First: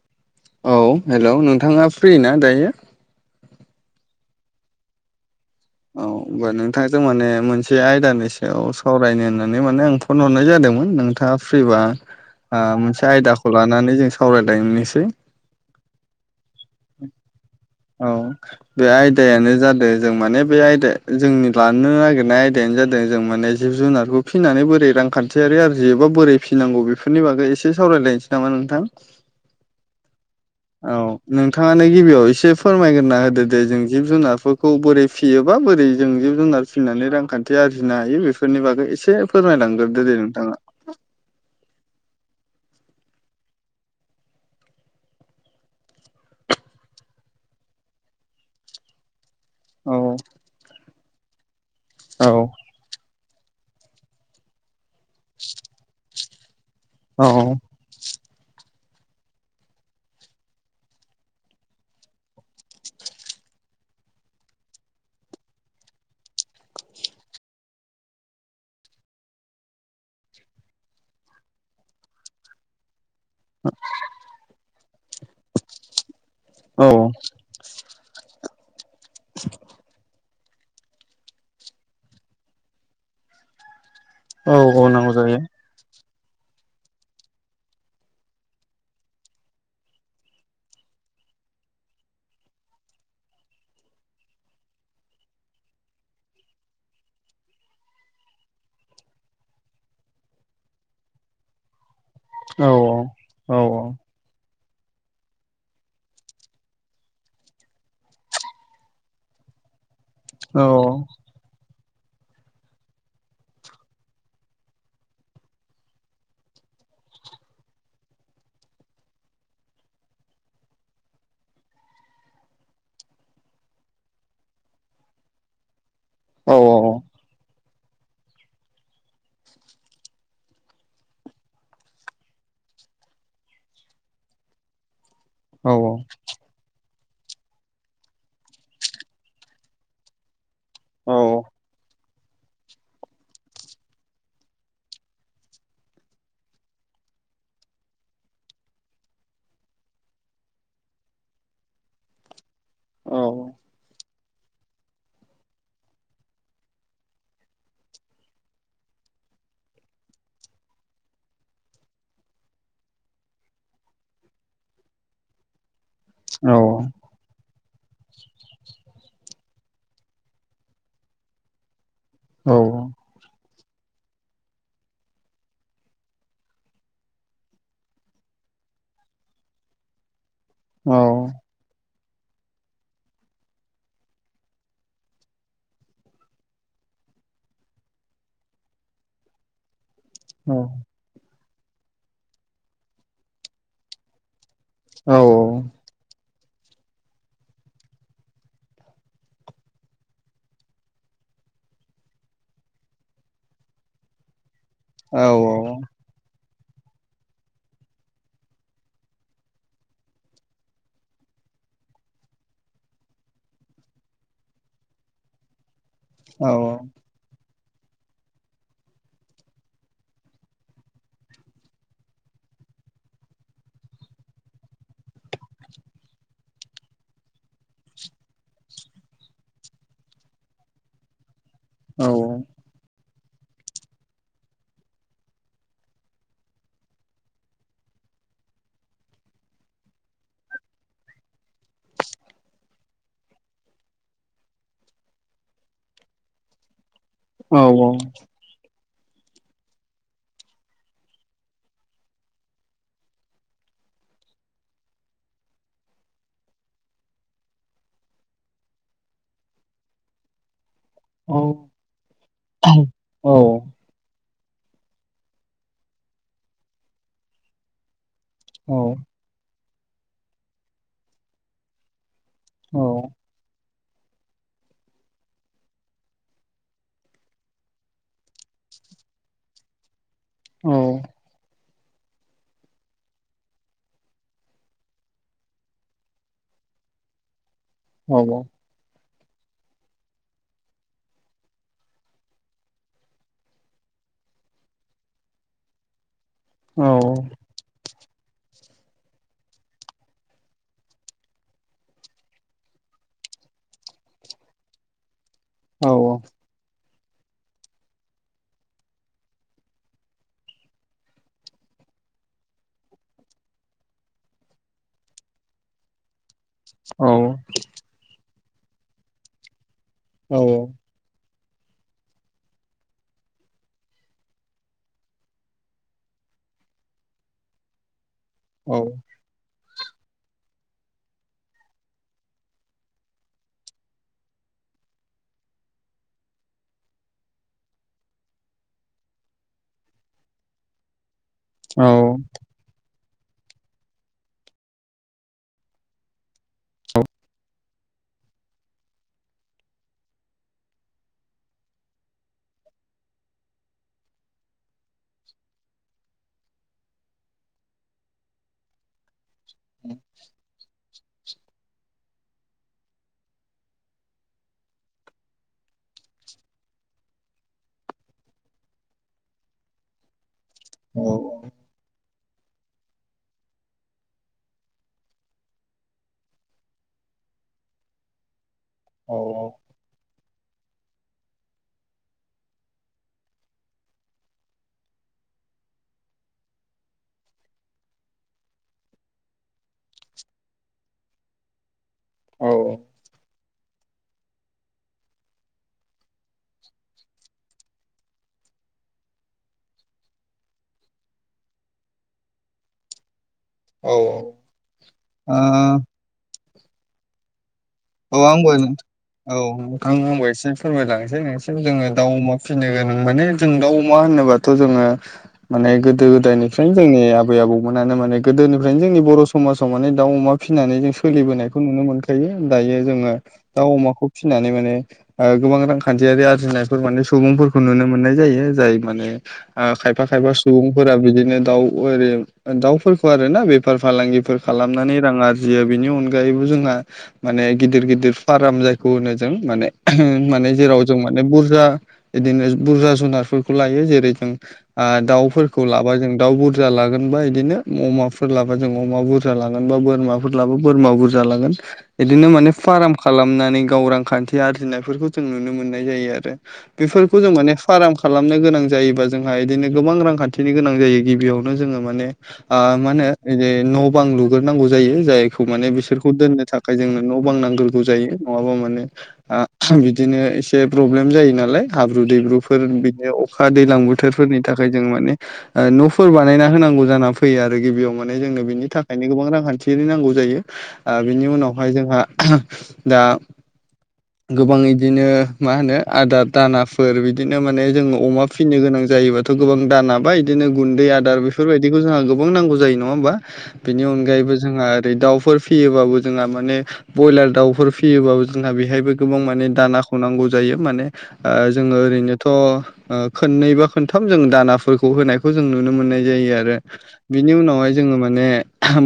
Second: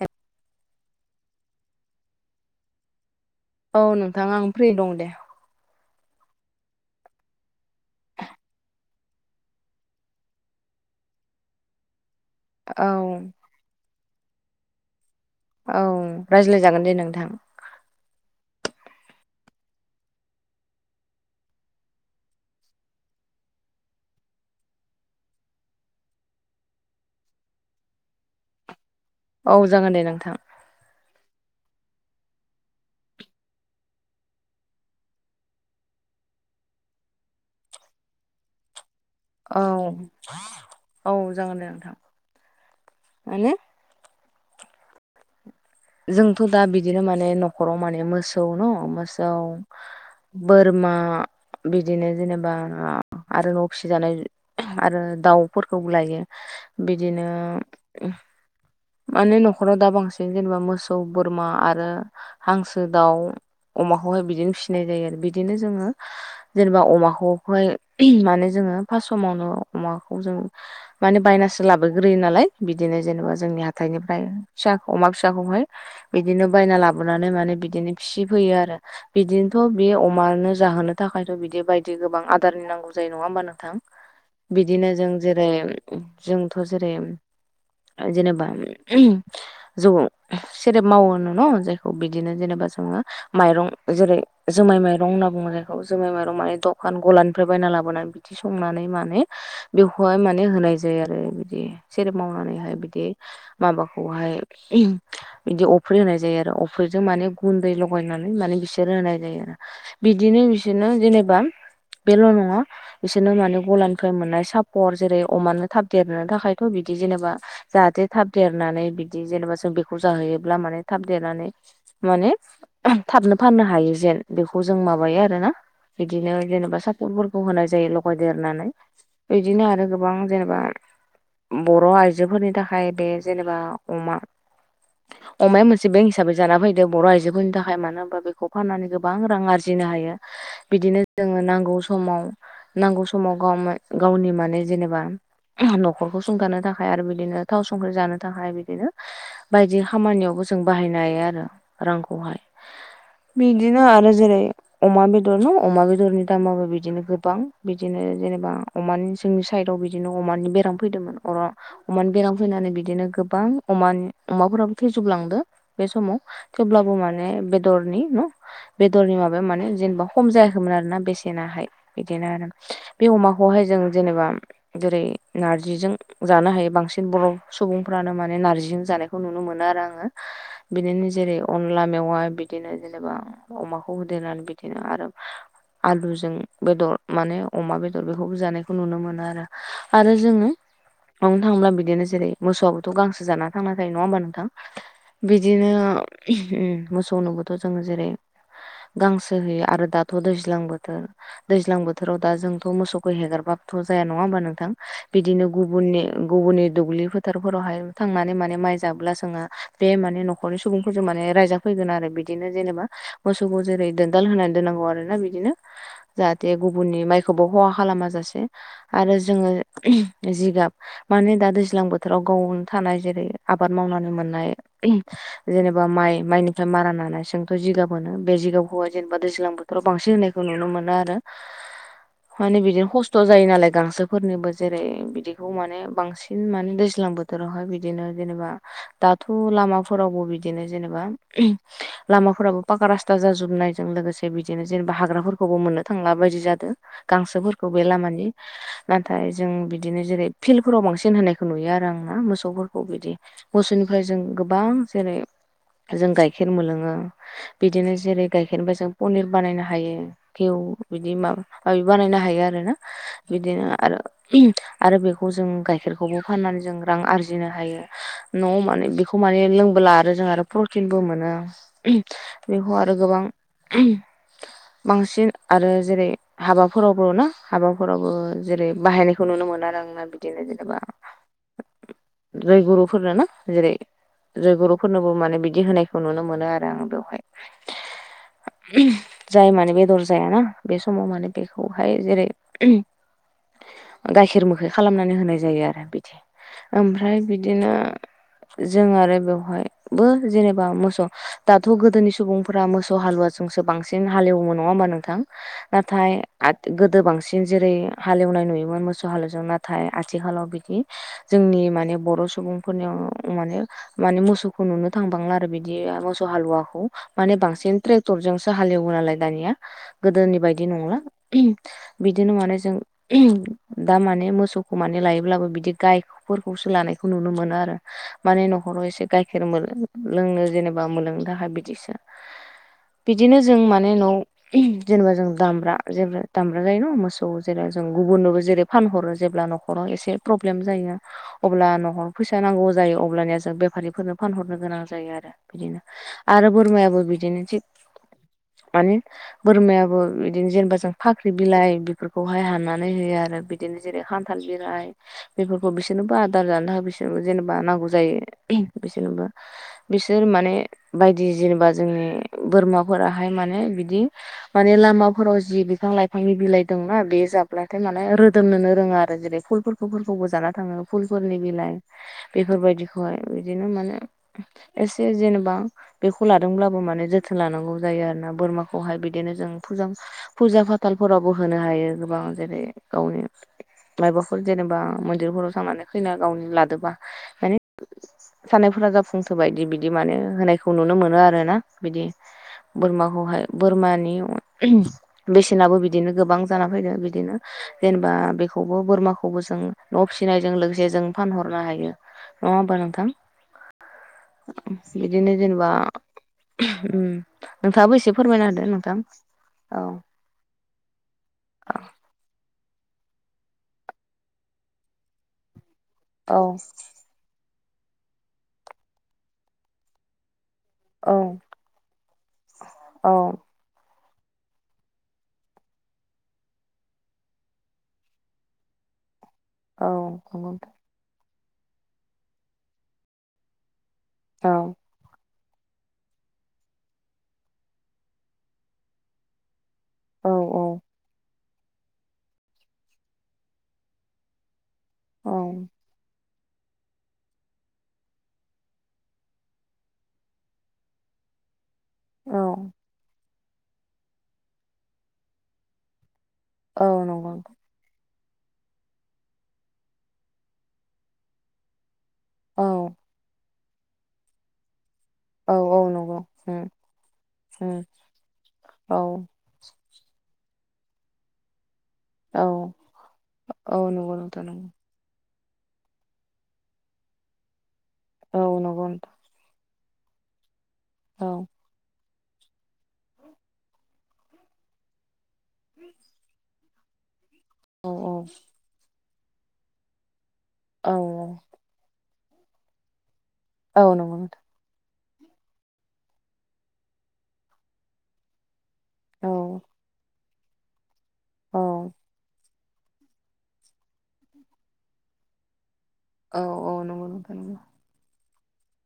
ए औ हेल' नोंथाङा फ्रि ना दायो? औ नोंथां आं फ्रि दं दे। औ होमबा नोंथांजों माने मोनसे आयदानि सायाव सावरायनो होननानै माने आं फन हरनाय जादोंमोन नोंथाङा फ्रिबा ओ औ मोनसे आयदाखौ लानानै जों सावरायलायनोसै। औ रायज्लायजागोन दे नोंथां। औ बे आयदायानो जादों जों माने बे आयदा जोंनि लानो नागिरनाय आयदायानो जादों जों माने जिब-जुनारखौ फिनानै बोरै रां खान्थियारि आरजियोबा बोरै फिनांगौ बेफोरनि बागै एसे सावरायलायनोसै नामा नोंथां। औ जागोन दे नोंथां। औ। नोंथाङानो गिबियाव एसे फोरमायग्रोना होदो दे जों जिब जुनारफोरखौ बोरै फियोबा बोरै जों जिब-जुनार फिनानै रांखान्थि आरजिनो हायो बेफोरनि बागै एसे औ फोरमायलांग्रोदो दे नोंथाङा। औ जागोन दे नोंथां। माने जोंथ' दा बिदिनो माने न'खराव माने मोसौ न' मोसौ औ बोरमा बिदिनो औ जेनेबा आरो न'फिजानाय आरो दाउफोरखौ लायो औ बिदिनो माने न'खराव दा बांसिन जेनेबा मोसौ, बोरमा आरो हांसो दाउ अमाखौहाय बिदिनो फिसिनाय जायो आरो बिदिनो जोङो जेनेबा अमाखौहाय माने जोङो फास समावनो अमाखौ जों माने बायनासो लाबोग्रोयो नालाय बिदिनो जेनेबा जोंनि हाथायनिफ्राय फिसा अमा फिसाखौहाय बिदिनो बायना औ लाबोनानै माने बिदिनो फिसिफैयो आरो बिदिनोथ' बे अमानो जाहोनो थाखायथ' बिदि बायदि गोबां आदारनि नांगौ जायो नङा होमबा नोंथां। औ औ बिदिनो जों नांगौ जायो जेरै जोंथ' जेरै जेनेबा जौ सेरेब मावोनो न' जायखौ बिदिनो जेनेबा जोङो माइरं जेरै जोमाय माइरं होनना बुङो जायखौ जोमाय माइरं माने दखान गलानिफ्राय बायना लाबोना थि संनानै माने बेखौहाय माने होनाय जायो आरो बिदि। सेरेब औ मावनानैहाय बिदि औ माबाखौहाय बिदि अफ्रि होनाय जायो आरो अफ्रिजों माने गुन्दै लगायनानै माने बिसोर होनाय जायो आरो। बिदिनो औ बिसोरनो जेनेबा बेल' नङा बिसोरनो माने गलानिफ्राय मोननाय सापर जेरै अमानो थाब देरनो थाखायथ' बिदि जेनेबा जाहाथे थाब देरनानै बिदि जेनेबा जों बेखौ जाहैयोब्ला माने थाब देरनानै माने थाबनो फाननो हायो जेन बेखौ जों माबायो आरोना। बिदिनो औ जेनेबा सापरफोर खौ होनाय जायो लगाय देरनानै बिदिनो आरो गोबां जेनेबा बर' आइजोफोरनि थाखाय बे जेनेबा अमा अमाया औ मोनसे बेंक हिसाबै जाना फैदो बर' आइजोफोरनि थाखाय मानो होनबा बेखौ फाननानै गोबां रां आरजिनो हायो। बिदिनो औ जोङो नांगौ समाव नांगौ समाव गावमा गावनि माने जेनेबा न'खरखौ सुंथानो थाखाय आरो बिदिनो थाव संख्रि जानो थाखाय बिदिनो बायदि खामानियावबो जों बाहायनो हायो आरो रांखौहाय। औ औ बिदिनो आरो जेरै अमा बेदर न' अमा बेदरनि दामाबो बिदिनो गोबां बिदिनो जेनेबा अमानि जोंनि साइदआव बिदिनो अमानि बेराम फैदोंमोन अरा अमानि बेराम फैनानै बिदिनो गोबां अमान- अमाफोराबो थैजोबलांदो बे समाव औ थेवब्लाबो माने माने बेदरनि न' बेदरनि माबाया माने जेनेबा खम जायाखैमोन आरो ना बेसेनाहाय। बिदिनो आरो बे अमा बेखौहाय जों जेनेबा जेरै नारजिजों जानो हायो बांसिन बर' सुबुं फानो माने नारजि जानायखौ नुनो मोनो आरो आङो बिदिनो जेरै अनला मेवाय बि बिदिनो जेनेबा अमाखौ होदेरनानै बिदिनो आरो आलुजों बेदर माने अमा बेदर बेखौबो जानायखौ नुनो मोनो आरो। आरो जोंङो ननो थाङोब्ला बिदिनो जेरै मोसौआ थ गांसो जाना थांना थायो नङा होमबा नोंथां बिदिनो औ मोसौनोबोथ' जोंङो जेरै गांसो होयो आरो दाथ' दैज्लां बोथोर दैज्लां बोथोराव दा जोंथ' मोसौखौ हेगारबाथ' जाया नङा होमबा नोंथां। बिदिनो गुबुननि गुबुननि दुब्लि फोथार फोरावहाय थांनानै माने माइ जाबोब्ला जोंङो बे माने न'खरनि सुबुंफोरजों माने रायजाफैगोन आरो बिदिनो जेनेबा मोसौखौ जेरै दोनदाल होनानै दोननांगौ आरो ना बिदिनो [inaudible] जाहाथे गुबुननि माइ खौबो खहा खालामा जासे आरो जोंङो जिगाब माने दा दैज्लां बो थोराव गावनो थानाय जेरै आबाद मावनानै मोननाय जेनेबा माइ माइनि ओमफ्राय मारा नानाय जोंथ' जिगाब मोनो बे जिगाबखौवआ जेनेबा दैज्लां बोथोराव बांसिन होनायखौ नुनो मोनो आरो। [inaudible] माने बिदिनो ख्स थ जायो नालाय गांसोफोरनिबो जेरै बिदिखौ माने बांसिन माने दैज लां बोथोरावहाय बिदिनो जेनेबा दाथ' लामाफोरावबो बिदिनो जेनेबा लामाफोरावबो पाका रास ता जाजोबनायजों लोगोसे बिदिनो जेनेबा हाग्राफोरखौबो मोननो थांला बायदि जादों। गांसोफोरखौ बे लामानि नाथाय जों बिदिनो जेरै फिल्डफोराव बांसिन होनायखौ नुयो आ रां मोसौफोरखौ बिदि मोसौनिफ्राय जों गोबां जेरै जों गाइखेर मोनलोङो बिदिनो जेरै गाइखेरनिफाय जों पनिर बानायनो हायो बेव बिदि माबा माबि बानायनो हायो आरोना बिदिनो आरो आरो बेखौ जों गाइखेरखौबो फाननानै जों रां आरजिनो हायो न आव माने बेखौ खौ माने लोंबोला आरो जों आरो प्रटिनबो मोनो बेखौ आरो गोबां अम बांसिन आरो जेरै हाबाफोरावबो ना हाबाफोरावबो जेरै बाहायनायखौ नुनो मोनो आरो आंना बिदिनो जेनेबा औ जाय गुरुफोरनो ना जेरै जय गुरुफोरनोबो माने बिदि होनायखौ नुनो मोनो आरो आं बेवहाय औ औ जाय माने बेदर जायाना बे समाव माने बेखौहाय जेरै गाइखेर मोखै खालामनानै होनाय जायो आरो बिदि औ ओमफ्राय बिदिनो जों आरो बेवहायबो जेनेबा मोसौ दाथ' गोदोनि सुबुंफोरा मोसौ हालुवा जोंसो बांसिन हालेवोमो नङा होमबा नोंथां औ नाथाय गोदो बांसिन जेरै हालेवनाय नुयोमोन मोसौ हालेवनाय नाथाय आथिखालाव बिदि जोंनि माने बर' सुबुंफोरनियाव माने माने मोसौखौ नुनो थांबांला आरो बिदि मो हालुवाखौ माने बांसिन ट्रेक्टरजोंसो हालेवो नालाय दानिया औ गोदोनि बायदि नंला बिदिनो माने जों दा माने मोसौखौ माने लायोब्लाबो बिदि गाय फोरखौसो लानायखौ नुनो मोनो आरो माने औ न'खराव एसे गाइखेर लोंनो जेनेबा मोनलोंनो थाखाय बिदिसो बिदिनो जों माने न आव जेनेबा जों दामब्रा जे दामब्रा जायो न' मोसौ जेरै जों गुबुननोबो जेरै फानहरो जेब्ला न'खराव एसे प्रब्लेम जायो अब्ला न'हर फैसा नांगौ जायो अब्लानिया जों बे बेाफारिफोरनो फानहरनो गोनां जायो आरो बिदिनो आरो बोरमायाबो बिदिनो थिग माने बोरमायाबो बिदिनो जेनेबा जों फाख्रि बिलाइ बेफोरखौहाय हाननानै होयो आरो बि बिदिनो जेरै खान्थाल बिलाय बेफोर खौ बिसोरनोबो आदार जानो थाखाय बिसोरनोबो जेनेबा नांगौ जायो बिसोरनोबो बिसोर माने बायदि जेनेबा जोंनि बोरमाफोराहाय माने बिदि माने लामाफोराव जि बिफां लाइफांनि बिलाइ दंना बे जाब्लाथाय माने रोदोमनोनो रोङा आरो जेरै फुलफोरखौ फुफोरखौबो जाना थाङो औ फुलफोरनि बिलाइ बेफोरबायदिखौहाय बिदिनो माने एसे जेनेबा बेखौ लादोंब्लाबो माने जोथोन लानांगौ जायो आरो ना बोरमाखौ खौहाय बिदिनो जों फुजा फाथालफोरावबो होनो हायो गोबां जेरै गावनि मबाफोर जेनेबा मन्दिरफोराव थांनानै फैना गावनि लादोंबा माने साननायफोरा जाफुंसोोबायदि बिदि माने होनायखौ नुनो मोनो आर ना बिदि औ बोरमाखौहाय बोरमानि बेसेनाबो बिदिनो गोबां जाना फैदों बिदिनो जेनेबा बेखौबो बोरमाखौबो जों न' फिसिनायजों लोगोसे जों फानहरनो हायो नङा होमबा नोंथां औ बिदिनो जेनेबा नोंथाङाबो एसे औ फोरमायना आंबो औ होदो औ नोंथां आंबो एसे फोरमायलांनोसै नोंसोर जोङो दाउ अमा फिसिनो गोनां माने जों दाउ अमा होनोबाथ' जोङो माने गोदो औ गोदायनिफ्रायनो जोंनिसिम आबौमोनानो माने गोदोनिफ्रायनो जोंनि बर' समाजाव माने दाउ अमा फिसिनानै जों औ सोलिबोनायखौ नुनो मोनखायो दायो जोङो औ दाउ अमाखौ फिसिनानै माने गोबां रांखान्थियारि आरजिनायफोर माने सुबुंफोरखौ नुनो मोननाय जायो जाय माने औ खायफा खायफा नंगौ नोंथां सुबुंफोरा बिदिनो दाउ ओरै दाउफोरखौ आर ना बेफार फालांगि फोर खालामनानै रां आरजियो बेनि अनगायैबो जोंहा माने गिदिर गिदिर फार्म जायखौ होनो जों माने औ माने जेराव जों माने बुरजा बिदिनो बुरजा जुनारफोरखौ लायो जेरै जों ओ औ दाउफोरखौ लाबा जों दाउा बुरजा लागोनबा बिदिनो अमाफोर लाबा जों अमा बुरजा लागोन बा बोरमाफोर लाबा बोरमा बुरजा लागोन बिदिनो औ माने फार्म खालामनानै गाव रांखान्थि आरजिनायफोरखौ जों नुनो मोननाय जायो आरो औ बेफोरखौ जों नंगौ माने फार्म खालामनो गोनां जायोबा जोंहा बिदिनो गोबां रांखान्थिनि गोनां जायो गिबियावनो जोङो माने औ आ मा होनो न' बां लुगोरोनांगौ जायो जाय औ माने औ बिसोरखौ नंगौ दोननो थाखाय उम जोंनो न' बां नांग्रोगौ उम जायो नङाबा माने औ बिदिनो एसे प्रब्लेम जायो नालाय हाब्रु औ दैब्रुफोर बिदिनो अखा दैलां औ नंगौ बोथोरफोरनि नोंथां थाखाय नंगौ जों माने ओ न'फोर बानायना होनांगौ जाना फैयो आरो गिबियाव माने औ जोंनो बिनि नंगौ थाखायनो नोंथां गोबां रांखान्थि थिनि नांगौ जायो ओ बिनि औ उनाव जोंहा दा गोबां इदिनो मा होनो आदार दाना फोर बिदिनो माने औ जोङो अमा फिनो गोनां जायोबाथ' गोबां दाना बाय बिदिनो गुन्दै औ आदार बेफोरबायदिखौ जोंहा गोबां नांगौ जायो नङा होमबा? बेनि औ नंगौ अनगायैबो नोंथां जोंहा ओरै दाउफोर फियोबाबो जोंहा माने ब्रयलार दाउफोर फियोबाबो जोंहा बेहायबो गोबां माने औ दानाखौ नांगौ जायो माने ओ औ जोङो ओरैनोथ' ओ खननै बा खनथाम जों दानाफोरखौ होनायखौ जों नुनो मोननाय जायो औ आरो औ नंगौ बिनि नोंथां नंगौ उनावहाय जोङो माने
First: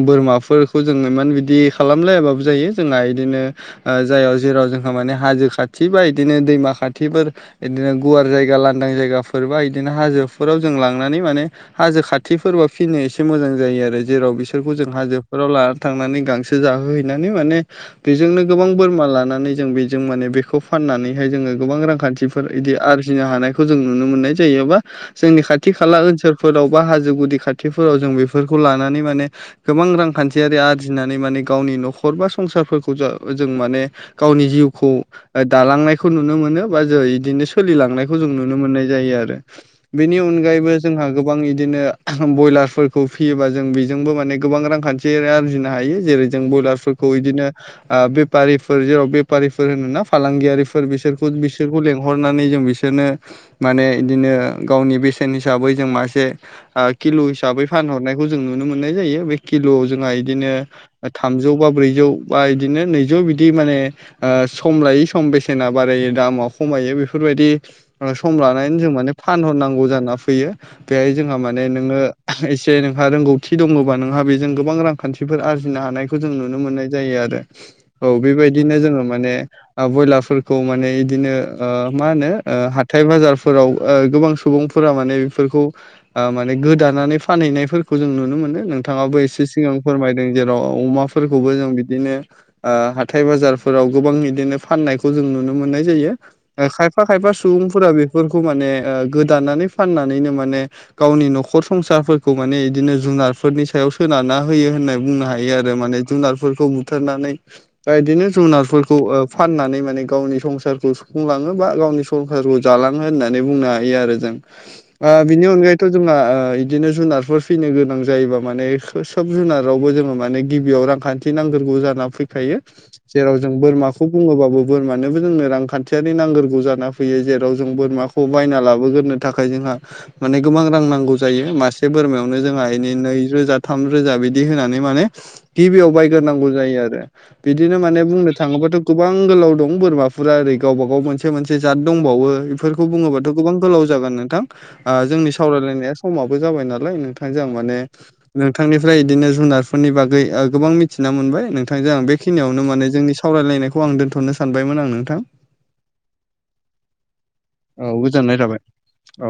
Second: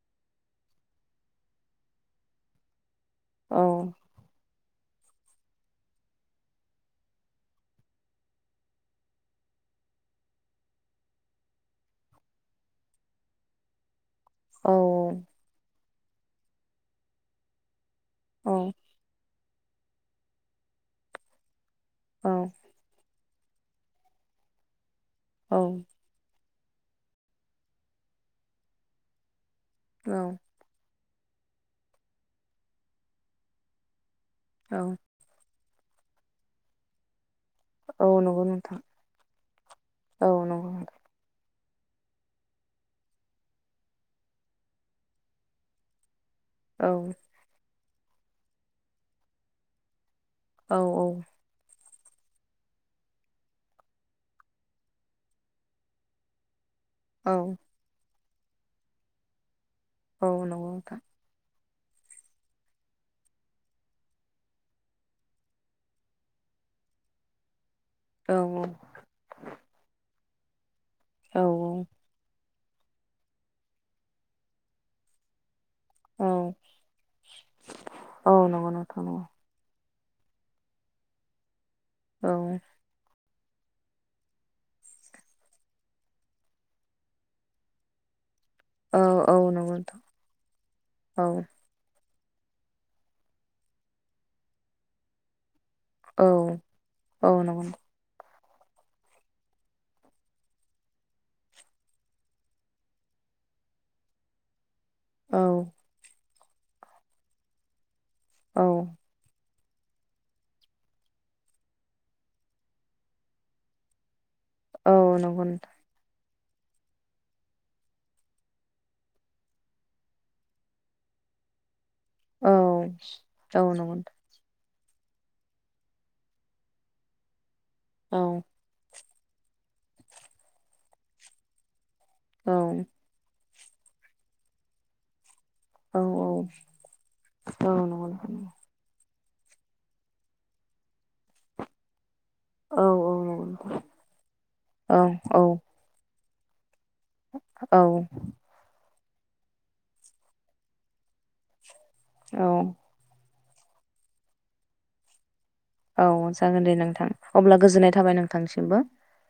बोरमाफोरखौ जोंङो इमान बिदि खालामलायाबाबो जायो जोंहा इदिनो औ ओ जाय जेराव जोंहा माने हाजो खाथि बा इदिनो दैमा खाथिफोर बिदिनो गुवार जायगा लांदां जायगाफोरबा बिदिनो हाजोफोराव जों लांनानै माने हाजो खाथिफोरबो फिनो एसे मोजां जायो आरो जेराव औ बिसोरखौ जों हाजोफोराव लानानै थांनानै गांसो जाहोहैनानै माने बेजोंनो औ गोबां बोरमा लानानै जों बेजों माने बेखौ फाननानैहाय जोङो गोबां औ रांखान्थिफोर इदि आरजिनो हानायखौ जों नुनो मोननाय जायो बा जोंनि औ खाथि खाला ओनसोलफोराव बा हाजो गुदि खाथिफोराव जों बेफोरखौ लानानै माने गोबां रांखान्थियारि आरजिनानै माने गावनि न'खर बा संसारफोरखौ जा जों माने गावनि जिउखौ औ ओ दालांनायखौ नुनो मोनो बा जो इदिनो सोलिलांनायखौ औ जों नंगौ नुनो नोंथां मोननाय जायो आरो। बेनि औ नंगौ अनगायैबो जोंहा गोबां इदिनो बयलारफोरखौ फियोबा जों बेजोंबो माने गोबां रां खान्थि आरजिनो हायो जेरै जों औ बयलारफोरखौ इदिनो ओ बेफारिफोर जेराव बेफारिफोर होनोना फालांगियारि औ बेफोर बिसोरखो बिसोरखौ लेंहरनानै जों बिसोरनो माने इदिनो गावनि बेसेन हिसाबै जों मासे आ किल' औ हिसाबै फानहरनायखौ जों नुनो मोननाय जायो बे किल'आव जोंहा औ इदिनो नंगौ नोंथां थामजौ बा ब्रैजौ बा इदिनो नैजौ बिदि माने ओ सम लायै सम बेसेना बारायो दामा खमायो बेफोरबायदि ओ औ सम लानानै जों माने फानहरनांगौ जाना फैयो बेहाय जोंहा माने औ नोङो एसे से नोंहा रोंगौथि दङबा नोंहा बेजों गोबां रांखान्थिफोर आरजिनो हानाय औ जों नुनो मोननाय जायो आरो औ नंगौ बेबायदिनो जोङो नोंथां नंगौ माने ओ बयलारफोरखौ माने इदिनो ओ मा औ होनो ओ हाथाय बाजार फोराव ओ गोबां सुबुंफोरा माने बेफोरखौ ओ माने गोदानानै फानहैनायफोरखौ जों नुनो मोनो नों औ थाङाबो औ एसे सिगां नंगौ नोंथां फोरमायदों जेराव अमा औ जों बिदिनो ओ हाथाय बाजारफोराव गोबां इदिनो फाननाय खौ जों नुनो मोननाय जायो औ ओ खायफा खायफा औ नंगौ नोंथां सुबुंफोरा बे फोरखौ माने ओ गोदानानै फाननानैनो माने गावनि न'खर संसारफोरखौ माने इदिनो जुनारफोरनि सायाव सोनारना होयो होननाय बुंनो औ हायो आरो माने जुनारफोरखौ बुथारनानै बा इदिनो जुनारफोरखौ औ ओ फाननानै माने गावनि संसारखौ सुफुंलाङो बा गावनि संसारखौ जालाङो होननानै बुंनो हायो आरो जों। औ ओ नंगौ बिनि नोंथां अनगायै थ' जोंहा ओ इदिनो जुनारफोर फिनो गोनां जायोबा माने सब जुनारावबो जोङो माने गिबियाव रां खान्थि नांगोरगौ जाना औ फैफायो जेराव जों औ नंगौ बोरमाखौ नोंथां बुङोबाबो बोरमानोबो जोंनो रांखान्थियारि नांगोरगौ जाना फैयो जेराव जों बोरमाखौ बायना लाबोगोरनो थाखाय जोंहा माने गोबां रां नांगौ जायो मासे से बोरमायावनो औ जोंहा एनि नै रोजा थाम रोजा बिदि होनानै माने गिबियाव औ बायगोरनांगौ जायो आरो औ बिदिनो माने नंगौ बुंनो नोंथां थाङोबाथ' गोबां गोलाव दं बोरमाफोरा ओरै गावबा गाव मोनसे मोनसे जात दंबावो। औ बेफोरखौ औ बुङोबाथ' नंगौ गोबां नोंथां गोलाव जागोन नोंथां औ जोंनि औ सावरायलायनाया समाबो जाबाय नालाय नोंथां। नोंथांजों आं माने नोंथांनिफ्राय इदिनो जुनारफोरनि बागै गोबां मिथिना मोनबाय नोंथांजों आं बे औ इखिनियावनो माने जोंनि सावरायलायनायखौ आं दोन्थ'नो सानबायमोन आं नोंथां। औ जागोन दे नोंथां अब्ला गोजोननाय थाबाय नोंथांसिमबो औ।